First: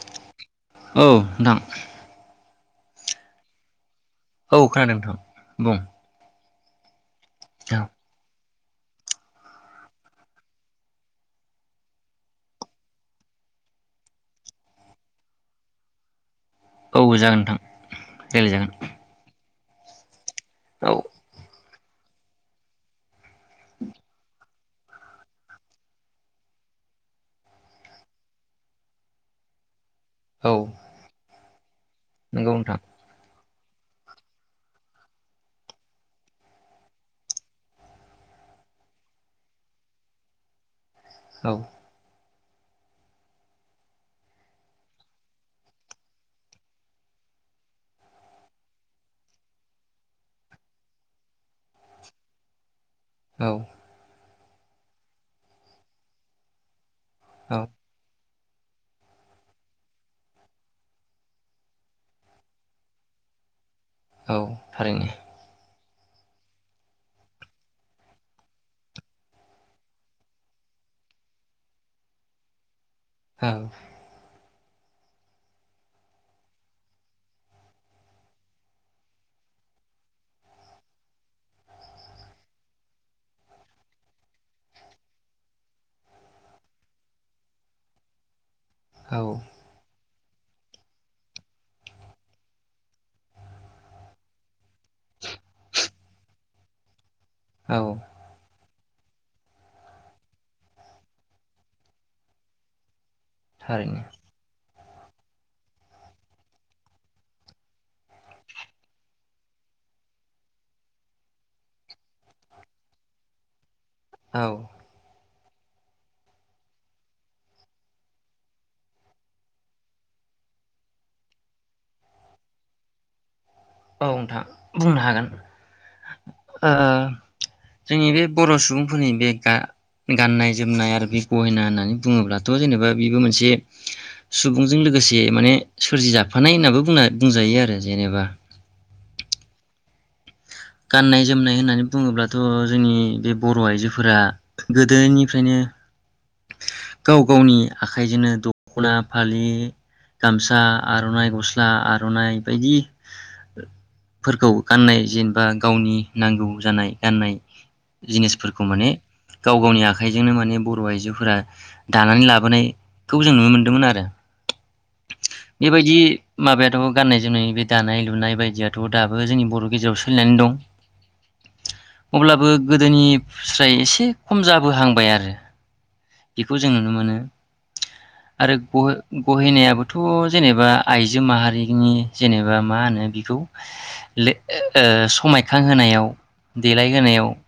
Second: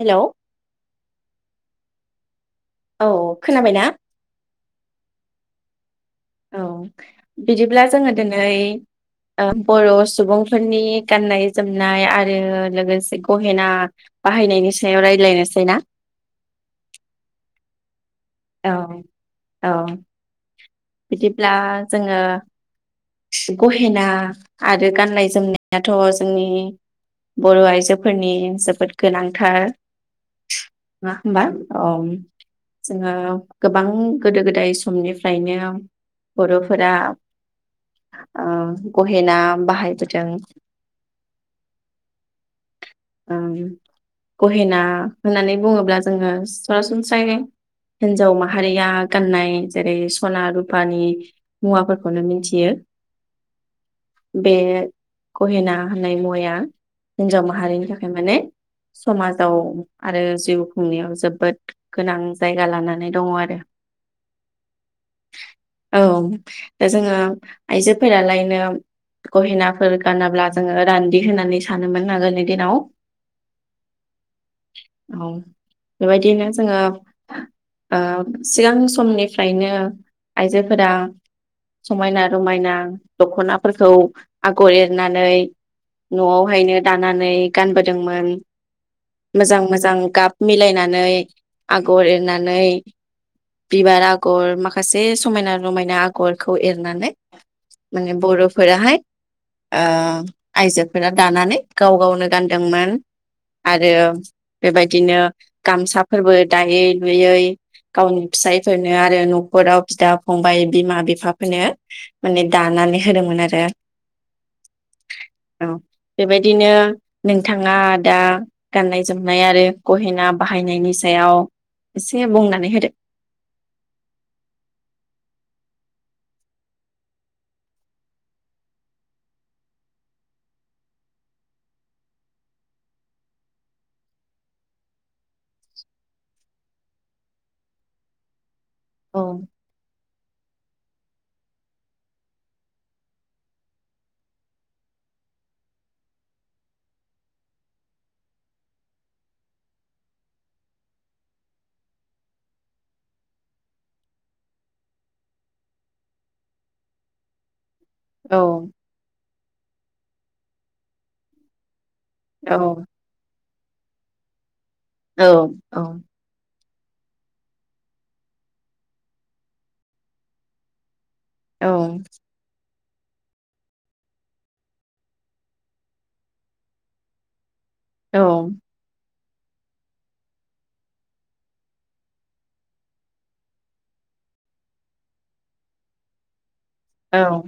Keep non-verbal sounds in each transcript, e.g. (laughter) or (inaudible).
Hello औ नोंथां। औ खोनाबायना? औ खोनादों नोंथां बुं। औ औ बिदिब्ला जोङो दो नै ओ बर' सुबुंफोरनि गाननाय जोमनाय आरो लोगोसे गहेना बाहायनायनि सायाव रायलायनोसै ना? औ जागोन नोंथां औ। रायलायजागोन औ। औ बिदिब्ला जोङो गहेना आरो गाननाय जोमनायाथ' जोंनि बर' आइजोफोरनि जोबोद गोनांथार नङा होमबा? नोंगौ नोंथां। ओ गोबां गोदो गोदाय समनिफ्रायनो बर'फोरा ओ गहेना बाहायबोदों। औ। ओ गहेना होननानै बुङोब्ला जोङो सरासनस्रायै हिन्जाव माहारिया गाननाय जेरै सना रुपानि मुवाफोरखौनो मिनथियो। औ। बे गहेना होननाय मुवाया हिन्जाव औ माहारिनि माने समाजाव आरो जिउ खुंनायाव जोबोद गोनां जायगा लानानै दङ आरो। औ थारैनो। औ दा जोङो आइजोफोरालायनो गहेनाफोर गानाब्ला जोङो रान्दि होननानै सानोमोन आगोलनि दिनाव। औ। औ बेबायदिनो जोङो ओ सिगां समनिफ्रायनो आइजोफोरा समायना रमायना दखनाफोरखौ आगर एरनानै न'आवहायनो दानानै गानबोदोंमोन औ मोजां मोजां गाब मिलायनानै आगर एरनानै बिबार आगर मा खासे समायना रमायना आ गरखौ एरनानै औ माने बर'फोराहाय ओ आइजोफोरा दानानै गाव गावनो गानदोंमोन आरो थारैनो बेबायदिनो गामसाफोरबो दायै लुयै गावनि फिसायफोरनो आरो न'खराव बिदा फंबाय बिमा बिफाफोरनो माने दानानै होदोंमोन आरो औ। औ बेबायदिनो नोंथाङा दा गाननाय जोमनाय आरो गहेना बाहायनायनि सायाव एसे बुंनानै होदो औ नोंथां बुंनो हागोन ओ जोंनि बे बर' सुबुंफोरनि बे गाननाय जोमनाय आरो बे गहेना होननानै बुङोब्लाथ' जेनेबा बेबो मोनसे सुबुंजों लोगोसे माने सोरजिजफानाय होननाबो बुंजायो आरो जेनेबा औ। गाननाय जोमनाय होननानै बुङोब्लाथ' जोंनि बे बर' आइजोफोरा गोदोनिफ्रायनो गाव गावनि आखाइजोंनो दख'ना फालि गामसा आर'नाइ गस्ला आर'नाइ बायदिफोरखौ गाननाय जेनेबा गावनि नांगौ जानाय गाननाय जिनिसफोरखौ औ माने गाव गावनि आखाइजोंनो माने बर' आइजो फोरा दानानै औ लाबोनायखौ जों नुनो मोन्दोंमोन आरो औ बेबायदि माबाया थ' गाननाय जोमनाय बे दानाय लुनाय बायदियाथ' दाबो जोंनि बर' गेजेराव सोलिनानै दं। औ। गोदोनि फ्राय एसे खम जाबोहांबाय आरो बेखौ जों नुनो मोनो। औ आरो ग' गहेनायाबोथ' जेनेबा आइजो माहारिनि जेनेबा मा होनो बिखौ लो-समायखांहोनायाव देलायहोनायाव औ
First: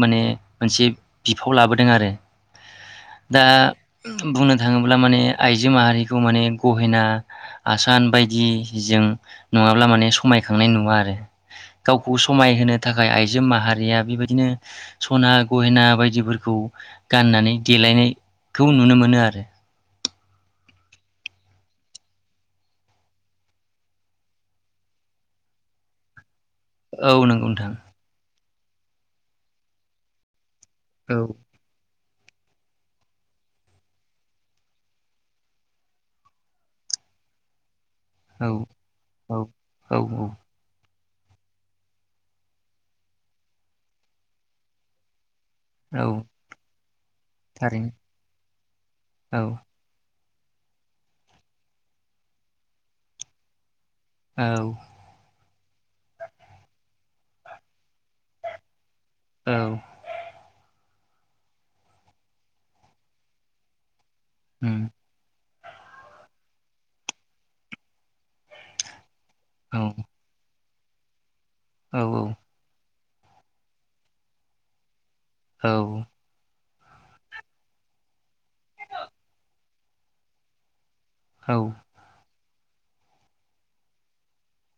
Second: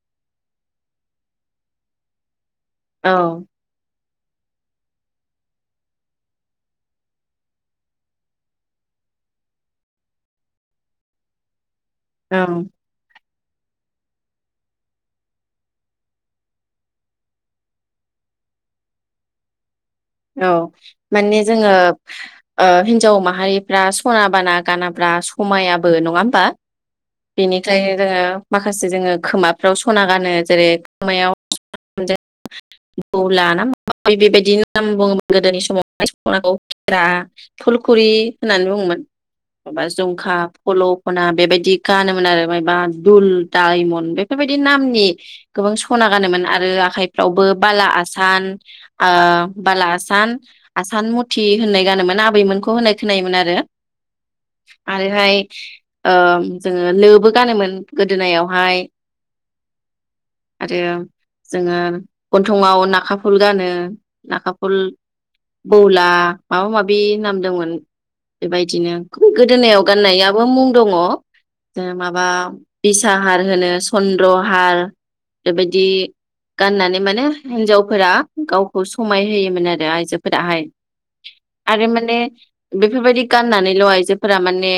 माने मोनसे बिफाव लाबोदों आरो दा बुंनो थाङोब्ला माने आइजो माहारिखौ माने गहेना आसान बायदि जों नङाब्ला माने समायखांनाय नुवा आरो गावखौ समाय औ होनो थाखाय आइ जो माहारिया बेबायदिनो सना गहेना बायदिफोरखौ गाननानै देलायनायखौ नुनो मोनो आरो औ माने जोङो ओ हिन्जाव माहारिफ्रा सना बाना गानाब्रा समायाबो नङा होमबा औ नंगौ नोंथां बेनिखायनो जोङो माखासे जोङो खोमाफ्राव सना गानो जेरै औ खोमायाव (unintelligible) लाना बेबायदिनो आ बुङोबा गोदोनि समावनाखौ खेरा फुल फुखुरि औ होननानै बुङोमोन औ माबा औ जुंखा फलक खना बेबायाददि गानोमोन आरो मायबा दुल दायमन बेफोरबायदि नामनि गोबां औ सना गानोमोन आरो आखाइफ्रावबो बाला थारैनो आसान ओ ला आसान आसान मुथि होननाय गानोमोन आबैमोनखौ होननाय खोनायोमोन आरो औ आरो हाय ओ जोङो लोबो गानोमोन गोदोनायावहाय औ आरो जोङो गन्थङाव नाखाफुल गानो नाखाफुल उम बौला माबा माबि नामदोंमोन बेबायदिनो औ गोदोनायाव गाननायाबो मुं दङ ओ औ माबा बिसाहार होनो चन्द्रहार औ बेबायदि गाननानै माने हिनजावफोरा गाव खौ समाय होयोमोन आरो आइजोफोराहाय औ आरो माने बेफोरबायदि गाननानैल' आइजोफोरा माने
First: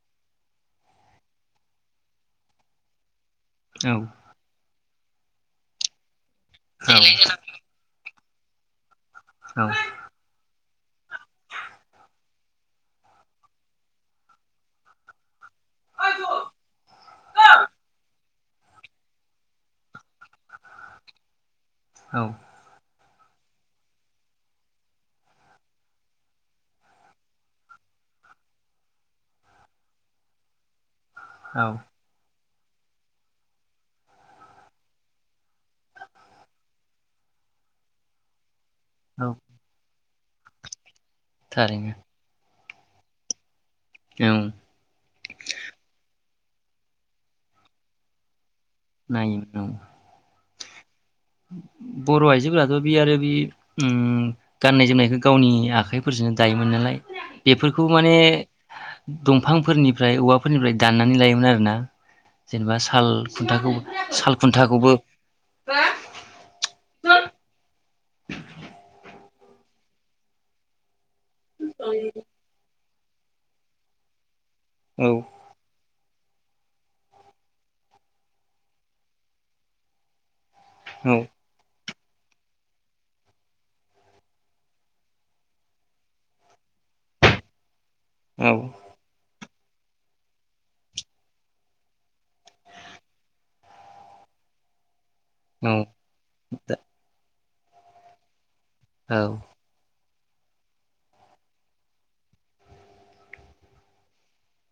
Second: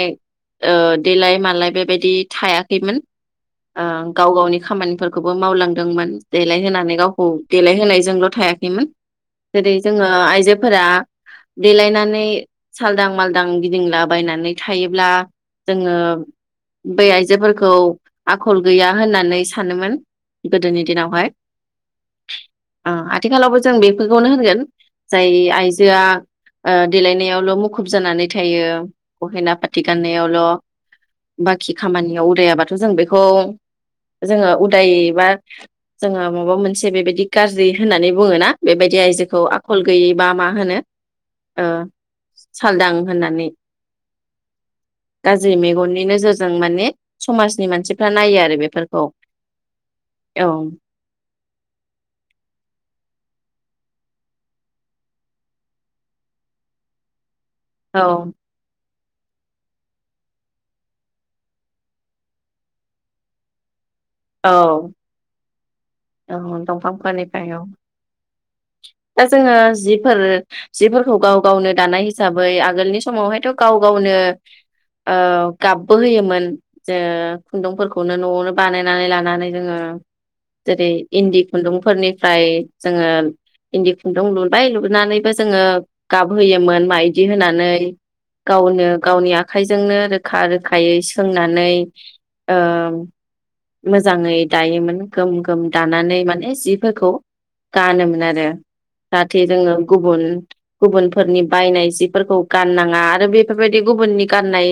ओ देलाय मालाय बेबायदि थायाखैमोन ओ गाव गावनि खामानिफोरखौ खौबो मावलांदोंमोन देलाय होनोनानै गावखौ देलायहोनायजोंल' थायाखैमोन जेरै जोङो आइजो फोरा देलायनानै सालदां मालदां गिदिंलाबायनानै थायोब्ला जोङो बै आइजोफोरखौ आखल गैया होननानै सानोमोन गोदोनि दिनावहाय औ आथिखालावबो जों बेफोरखौनो होनगोन जाय आइजोआ ओ देलायनायावल' मुखुब जानानै थायो गहेना पाथि गाननायावल' औ बाखि खामानियाव उदायाबाथ थ' जों बेखौ जोङो उदाय बा जोङो माबा मोनसे बेबायदि गाज्रि होननानै बुङो ना बेबायदि आइजोखौ आखल गैयि बा मा होनो ओ थारेैनो सालदां होननानै गाज्रि मेगननि नोजोर जों माने समजनि मानसिफोरा नायो आरो बे नायो औ औ बर' आइजोफोराथ' बे आरो बे उम गाननाय जोमनायखौ गावनि आखाइफोरजोंनो दायोमोन नालाय बेफोरखौ औ माने दंफांफोरनिफ्राय औवाफोरनिफ्राय दाननानै लायोमोन आरोना जेनेबा साल खुन्थाखौ साल औ खुन्थाखौबो (unintelligible) औ दंफांफोरनिफ्राय औ। दा जोङो जिफोर जिफोरखौ गाव गावनो दानाय हिसाबै आगोलनि समावहायथ' गाव गावनो ओ औ गाबबो होयोमोन। जो खुन्दुंफोरखौनो न'आवनो बानायनानै लानानै जोङो। जेरै इन्दि खुन्दुंफोरनि फ्राय जोङो इन्दि खुन्दुं लुबाय लुनानैबो जोङो गाबहोयोमोन माइदि होनानै। औ गावनो गावनि आखाइजोंनो रोखा रोखायै सोंनानै ओ मोजाङै दायोमोन। गोम गोम औ दानानै माने औ जिफोरखौ गानोमोन आरो। औ नाथाय जोङो गुबुन गुबुनफोरनि बायनाय जिफोरखौ गाननाङा आरो बेफोरबायदि गुबुननि गाननाय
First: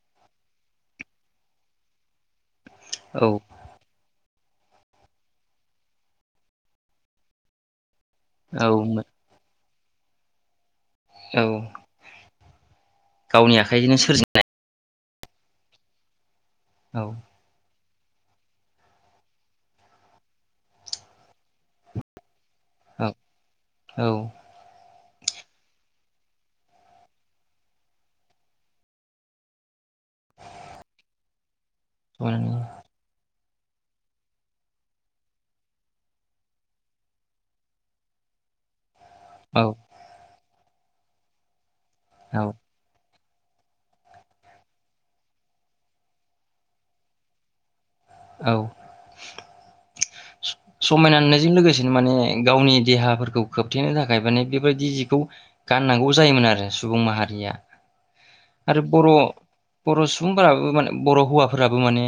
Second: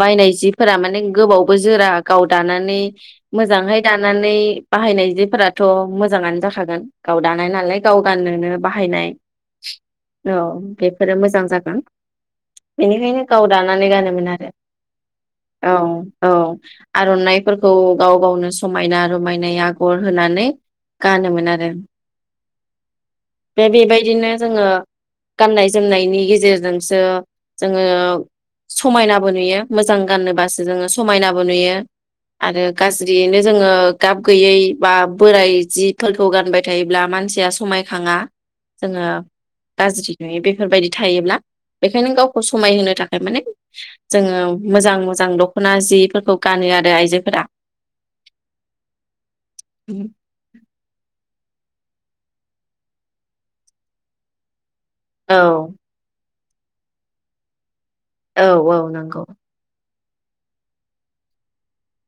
बायनाय जिफोरा माने गोबावबो जोरा गाव दानानै औ मोजांहाय दानानै बाहायनाय जिफोराथ' मोजाङानो जाखागोन गाव दानाय नालाय। गाव गाननोनो औ बाहायनाय औ बे फोरो औ मोजां जागोन। बेनिखायनो गाव गावनि दानानै आखाइजोंनो गानोमोन सोरजिनाय आरो। औ‌। औ औ आर'नाइफोरखौ गाव गावनो समायना रमाय नाय आगर होनानै गानोमोन आरो। औ बे औ बेबायदिनो जोङो गाननाय जोमनायनि गेजेरजोंसो जोङो समायनाबो नुयो मोजां गानोबासो जोङो समायनाबो नुयो। आरो गाज्रियैनो जोङो गाब गैयै बा बोराइ जिफोरखौ गानबाय थायोब्ला मानसिया समायखाङा । जोङो औ गाज्रि नुयो बेफोरबायदि थायोब्ला बेखायनो गावखौ समायहोनो था खाय माने जोङो मोजां मोजां दख'ना जिफोरखौ गानो आरो आइजोफोरा । औ। स-समायना नुनाय जों लोगोसेनो माने गावनि देहाफोरखौ खोबथेनो थाखाय माने बे बादि जिखौ औ गाननांगौ जायोमोन आरो । ओ सुबुं माहारिया औ औ आरो बर' नोंगौ । बर' सुबुंफोराबो माने बर' हौवाफोराबो माने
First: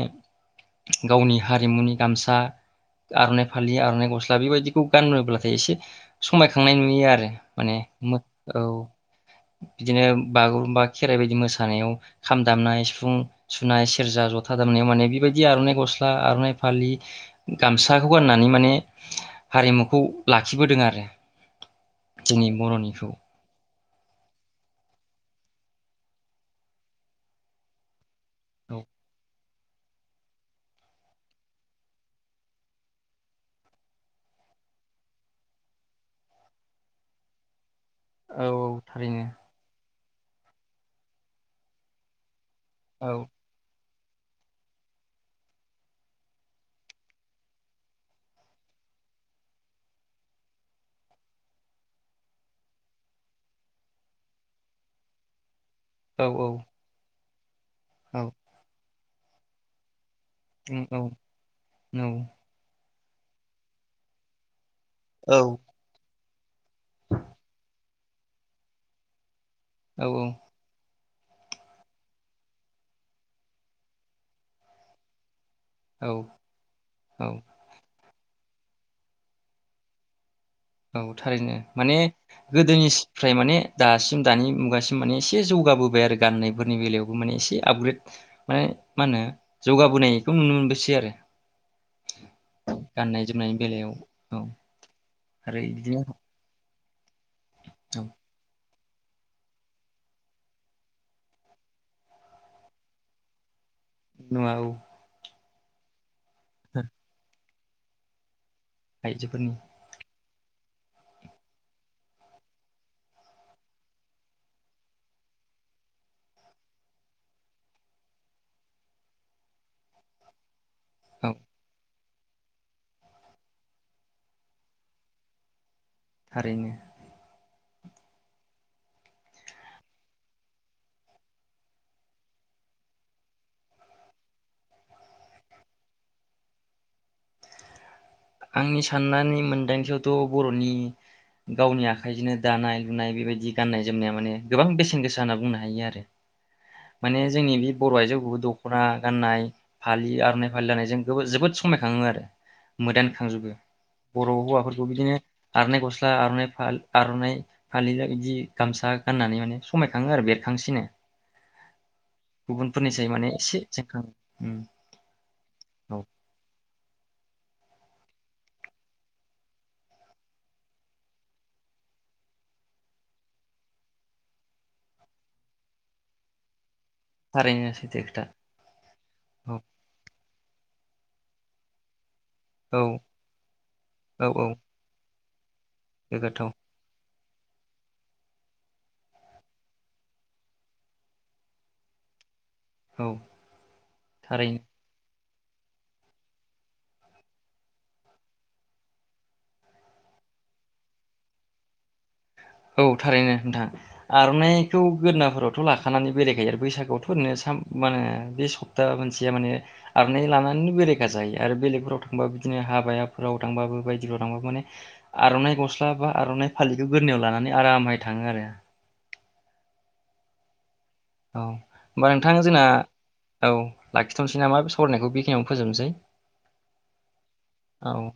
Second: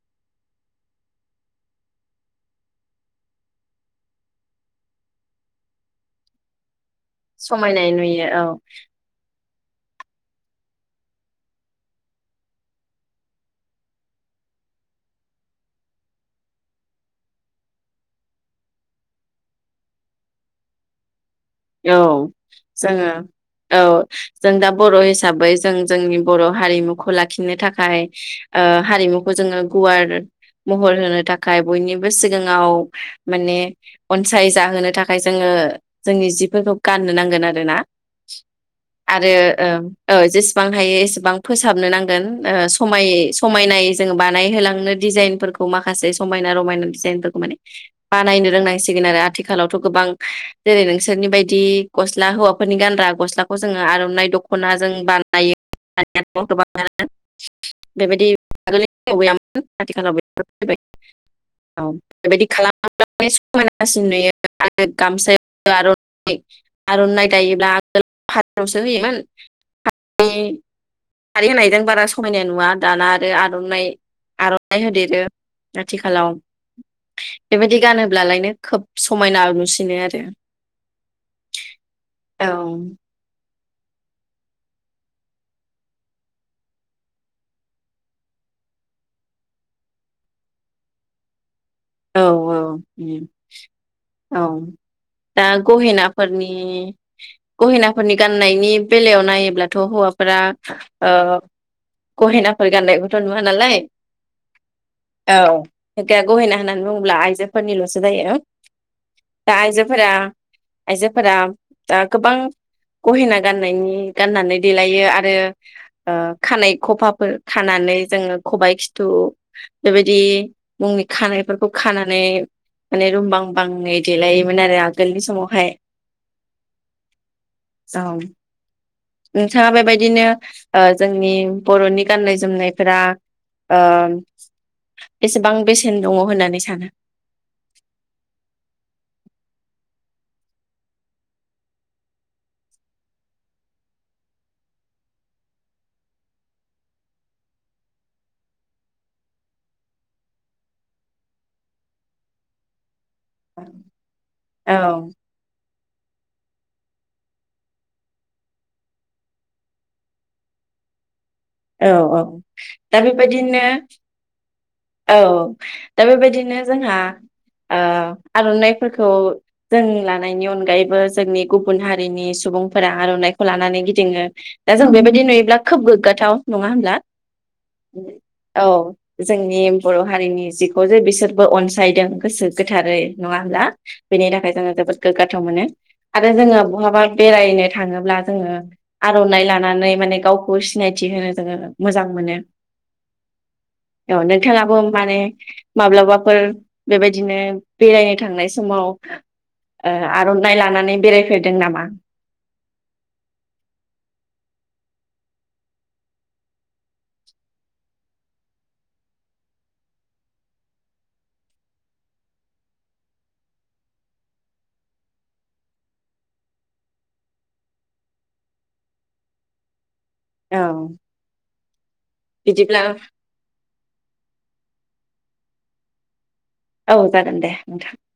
गावनि हारिमुनि गामसा आर'नाइ फालि आर'नाइ गस्ला बिबायदिखौ गानोब्लाथाय एसे समायखांनाय नु यो आरो माने समायनाय नुयो औ मो-औ बिदिनो बागुरुम्बा खेराइ बायदि मोसानायाव खाम दामनाय सिफुं सुनाय सेरजा जथा दामनायाव माने बेबायदि आर'नाइ गस्ला आर'नाइ फालि गामसाखौ गाननानै माने हारिमुखौ लाखिबोदों आरो । औ जोङो औ जों दा बर' हिसाबै जों जोंनि बर' हारिमुखौ लाखिनो थाखाय ओ औ हारिमुखौ जोङो गुवार महर होनो थाखाय बयनिबो सिगाङाव माने अनसाय जाहोनो थाखाय जोङो जोंनि जि फोरखौ गाननो नांगोन आरो ना औ औ । थारैनो आरो ओ ओ जेसेबां हायो एसेबां फोसाबनो नांगोन । ओ समाय औ समायनाय जों बानायहोलांनो दिजाइनफोरखौ माखासे समायना रमायना दिजाइनफोरखौ माने बानायनो रोंनांसिगोन आरो आथिखालावथ' गोबां जेरै नोंसोरनि बाय दि गस्ला हौवाफोरनि गानग्रा गस्लाखौ जोङो आर'नाइ दख'ना जों बानायो औ औ । (unintelligible) औ बेबादि आगोलै (unintelligible) औ बेबादि औ औ बेबायदि खालाम (unintelligible) समायनासिन नुयो आरो गामसा आर नाइ आर'नाइ दायोब्ला आंगोल फाथआवसो होयोमोन। । औ औ खारै होनायजों बारा समायनाय नुवा दाना आरो आर'नाइ आर'नाइ होदेरो । औ आथिखालाव औ बेबायदि गानो ब्लालायनो खोब समायना नुसिनो आरो। औ थारैनो माने औ गोदोनिफ्राय माने दासिम दानि मुगासिम माने एसे जौगाबोबाय आरो गाननायफोरनि बेलायावबो माने एसे आपग्रेड माने मा होनो जौगाबोनायखौ नुनो मोनबोसै आरो । औ औ उम औ दा आरो बिदिनो गहेनाफोरनि उम औ गहिनाफोरनि गान्नायनि बेलायाव नायोब्लाथ' हौवाफोरा ओ गहेनाफोर गाननायखौथ' नुवा नालाय नुवा औ औ दा गहेना नानै बुंब्ला आइज फोनिल'सो जायो । आइजोफोरनि दा आइजोफोरा आइजोफोरा दा गोबां गहेना गाननायनि गाननानै देलायो आरो ओ खानाय खफाफोर खानानै जोङो खबाइ खिथु बेबायदि मुंनि औ खानाय खानानै माने रुं बां बाङै देलायोमोन आरो आगोलनि समावहाय थारैनो जाव नोंथाङा बेबायदिनो ओ जोंनि बर'नि गाननाय जोमनायफोरा ओ बेसेबां बेसेन दङ होननानै सानो? आंनि साननानै मोनदांथियावथ' बर'नि गावनि आखाइजोंनो दानाय लुनाय बिबायदि गाननाय जोमनाया माने गोबां बेसेन गोसा होनना बुंनो हायो आरो माने जोंनि बे बर' आइजोखौबो दख'ना गाननाय फालि आर'नाइ फालि लानायजों जोबोद समायखाङो आरो मोदान खांजोबो बर' औ हौवाफोरखौ बिदिनो आरनाय ग'स्ला फोरा आर'नाइ फालि आर'नाइ फालि बिदि गामसा गाननानै माने समाय खाङो आरो बेरखांसिनो औ औ दा गुबुनफोरनिसाय माने एसे बेबायदिनो जोंखाङो औ औ दा बेबायदिनो दा जोंहा ओ आर'नाइफोरखौ जों लानायनि अनगायैबो जोंनि गुबुन हारिनि सुबुंफोरा आर'नाइखौ लानानै गिदिङो दा जों बेबायदि नुयोब्ला खोब गोग्गाथाव नङा होनब्ला? थारैनो सैथो खोथा औ जोंनि औ बर' हारिनि जिखौ जे बिसोरबो अनसायदों । गोसो औ गोथारै नङा होब्ला औ बेनि थाखाय औ जोङो जोबोद गोग्गा थाव मानो आरो गोग्गाथाव जोङो बहाबा बेरायनो थाङोब्ला जोङो आर'नाइ लानानै माने गावखौ सिनायथि होनो जोङो मोजां मोनो । औ औ थारैनो नोंथाङाबो माने माब्लाबाफोर बेबायदिनो बेरायनो थांनाय समाव ओ आर'नाइ लानानै बेरायफेरदों नामा? औ थारैनो नोंथां आरनाइखौ गोराफोरावथ लाखानानै बेरायखायो आरो बैसागोआवथ ओरैनो सा माहोनो बे सप्ता मोनसेया माने आरनाइ लानानै बेरायखा जायो आरो बेलेगफोराव थांबाबो बिदिनो हाबाफोराव थांबाबो बायदिफोराव थांबाबो माने आरनाइ गस्ला बा आनाइ फालिखौ गोरोननायाव लानानै। आरामहोय थाङो आरो। औ। औ। होमबा नोंथां जोंना बिदिब्ला औ लाखिथनोसै नामा बेस सावरायनायखौ बेखिनियावनो फोजोबनोसै। औ जागोन दे नोंथां। औ